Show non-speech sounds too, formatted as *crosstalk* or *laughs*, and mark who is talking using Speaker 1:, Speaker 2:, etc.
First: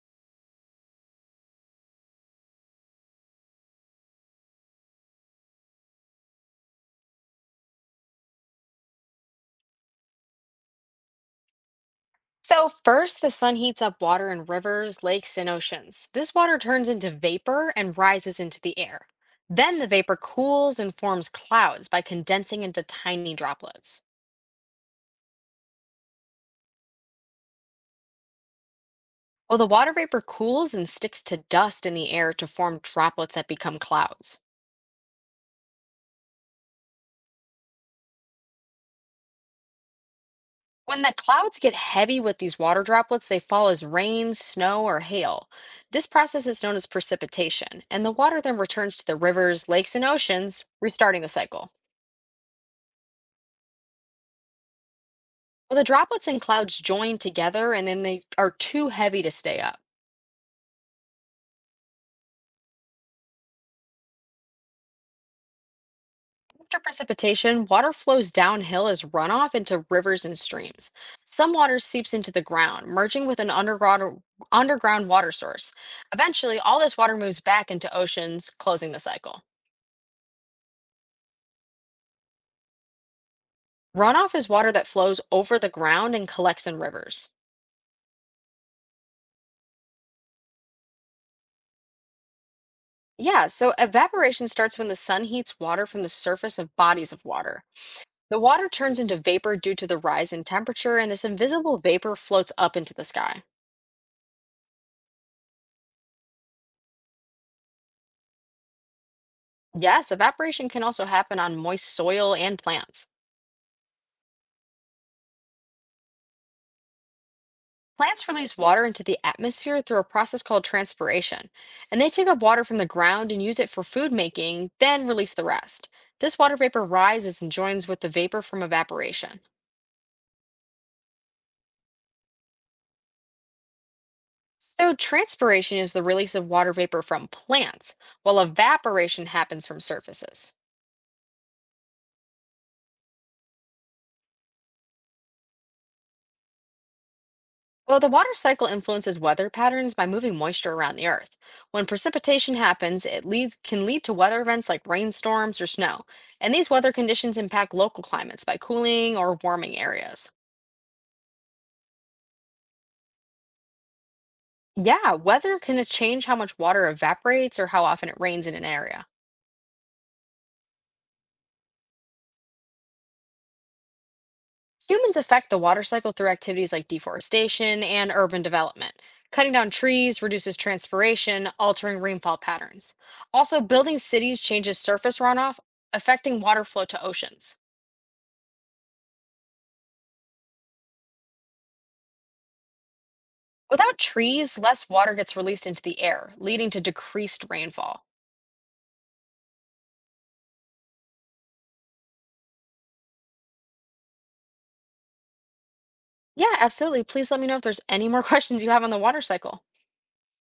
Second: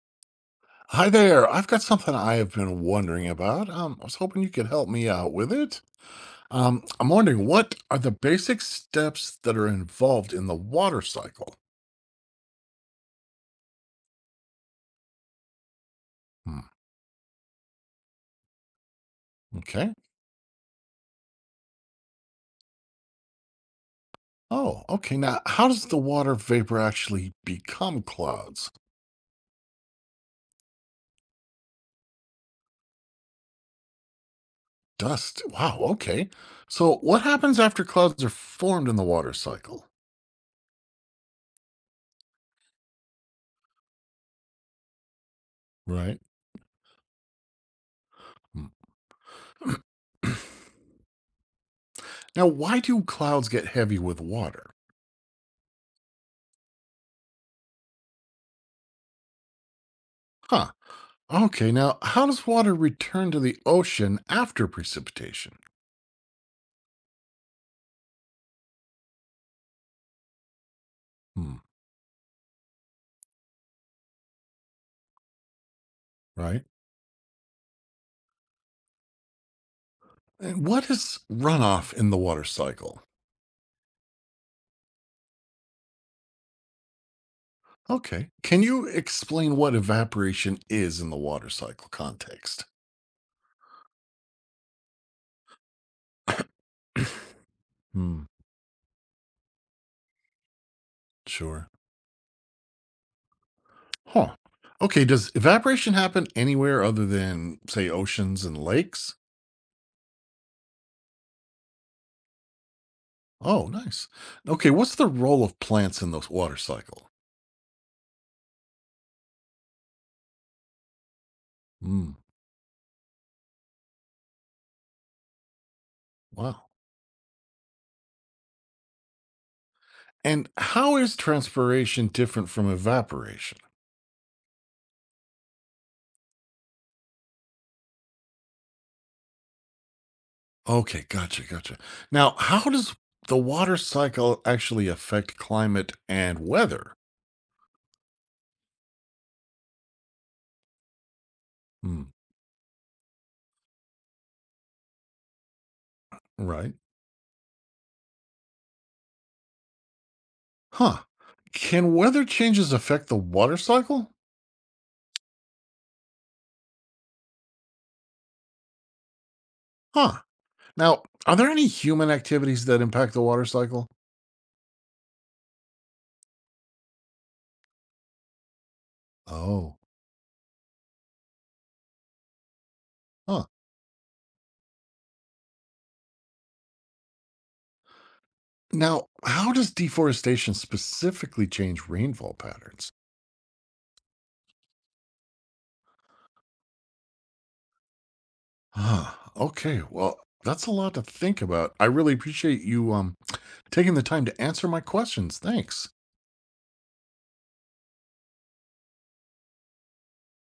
Speaker 1: Hi there. I've got something I have been wondering about. I was hoping you could help me out with it. I'm wondering, what are the basic steps that are involved in the water cycle?
Speaker 2: So, first, the sun heats up water in rivers, lakes, and oceans. This water
Speaker 1: Hmm.
Speaker 2: turns into vapor and rises into the air. Then the
Speaker 1: Okay.
Speaker 2: vapor cools and forms clouds by condensing into tiny droplets.
Speaker 1: Oh, okay. Now, how does the water vapor actually become clouds?
Speaker 2: Well, the water vapor cools and sticks to dust in the air to form droplets that become clouds.
Speaker 1: Dust. Wow. Okay. So, what happens after clouds are formed in the water cycle?
Speaker 2: When the clouds get heavy with these water droplets, they fall as rain, snow, or hail. This
Speaker 1: Right.
Speaker 2: process is known as precipitation, and the water then
Speaker 1: Hmm.
Speaker 2: returns to the rivers, lakes, and oceans,
Speaker 1: *clears throat*
Speaker 2: restarting the cycle.
Speaker 1: Now, why do clouds get heavy with water?
Speaker 2: Well, the droplets and clouds join together and then they are too heavy to stay up.
Speaker 1: Huh. Okay, now how does water return to the ocean after precipitation?
Speaker 2: After precipitation, water flows downhill as runoff into rivers and streams. Some
Speaker 1: Hmm,
Speaker 2: water seeps into the ground, merging with an underground water source. Eventually,
Speaker 1: right?
Speaker 2: all this water moves back into oceans, closing the cycle.
Speaker 1: And what is runoff in the water cycle?
Speaker 2: Runoff is water that flows over the ground and collects in rivers.
Speaker 1: Okay, can you explain what evaporation is in the water cycle context?
Speaker 2: Yeah, so evaporation starts when the sun heats water from the surface of bodies of water.
Speaker 1: Hmm,
Speaker 2: The water turns into vapor due to the rise in temperature, and this
Speaker 1: sure.
Speaker 2: invisible vapor floats up into the sky.
Speaker 1: Huh. Okay, does evaporation happen anywhere other than, say, oceans and lakes?
Speaker 2: Yes, evaporation can also happen on moist soil and plants.
Speaker 1: Oh, nice. Okay, what's the role of plants in the water cycle?
Speaker 2: Plants release water into the atmosphere through a process called transpiration, and they
Speaker 1: Hmm,
Speaker 2: take up water from the ground and use it for food making, then release the rest. This water
Speaker 1: wow.
Speaker 2: vapor rises and joins with the vapor from evaporation.
Speaker 1: And how is transpiration different from evaporation?
Speaker 2: So, transpiration is the release of water vapor from plants, while evaporation happens from surfaces.
Speaker 1: Okay, gotcha, gotcha. Now, how does the water cycle actually affect climate and weather?
Speaker 2: Well, the water cycle influences weather patterns by moving moisture around the earth. When
Speaker 1: Hmm,
Speaker 2: precipitation happens, can lead to weather events like rainstorms or snow. And these
Speaker 1: right.
Speaker 2: weather conditions impact local climates by cooling or warming areas.
Speaker 1: Huh. Can weather changes affect the water cycle?
Speaker 2: Yeah, weather can change how much water evaporates or how often it rains in an area.
Speaker 1: Huh. Now, are there any human activities that impact the water cycle?
Speaker 2: Humans affect the water cycle through activities like deforestation and urban development. Cutting down
Speaker 1: Oh,
Speaker 2: trees reduces transpiration, altering rainfall patterns.
Speaker 1: huh.
Speaker 2: Also, building cities changes surface runoff, affecting water flow to oceans.
Speaker 1: Now, how does deforestation specifically change rainfall patterns?
Speaker 2: Without trees, less water gets released into the air, leading to decreased rainfall.
Speaker 1: Huh. Okay, well, that's a lot to think about. I really appreciate you taking the time to answer my questions. Thanks.
Speaker 2: Yeah, absolutely. Please let me know if there's any more *laughs* questions you have on the water cycle.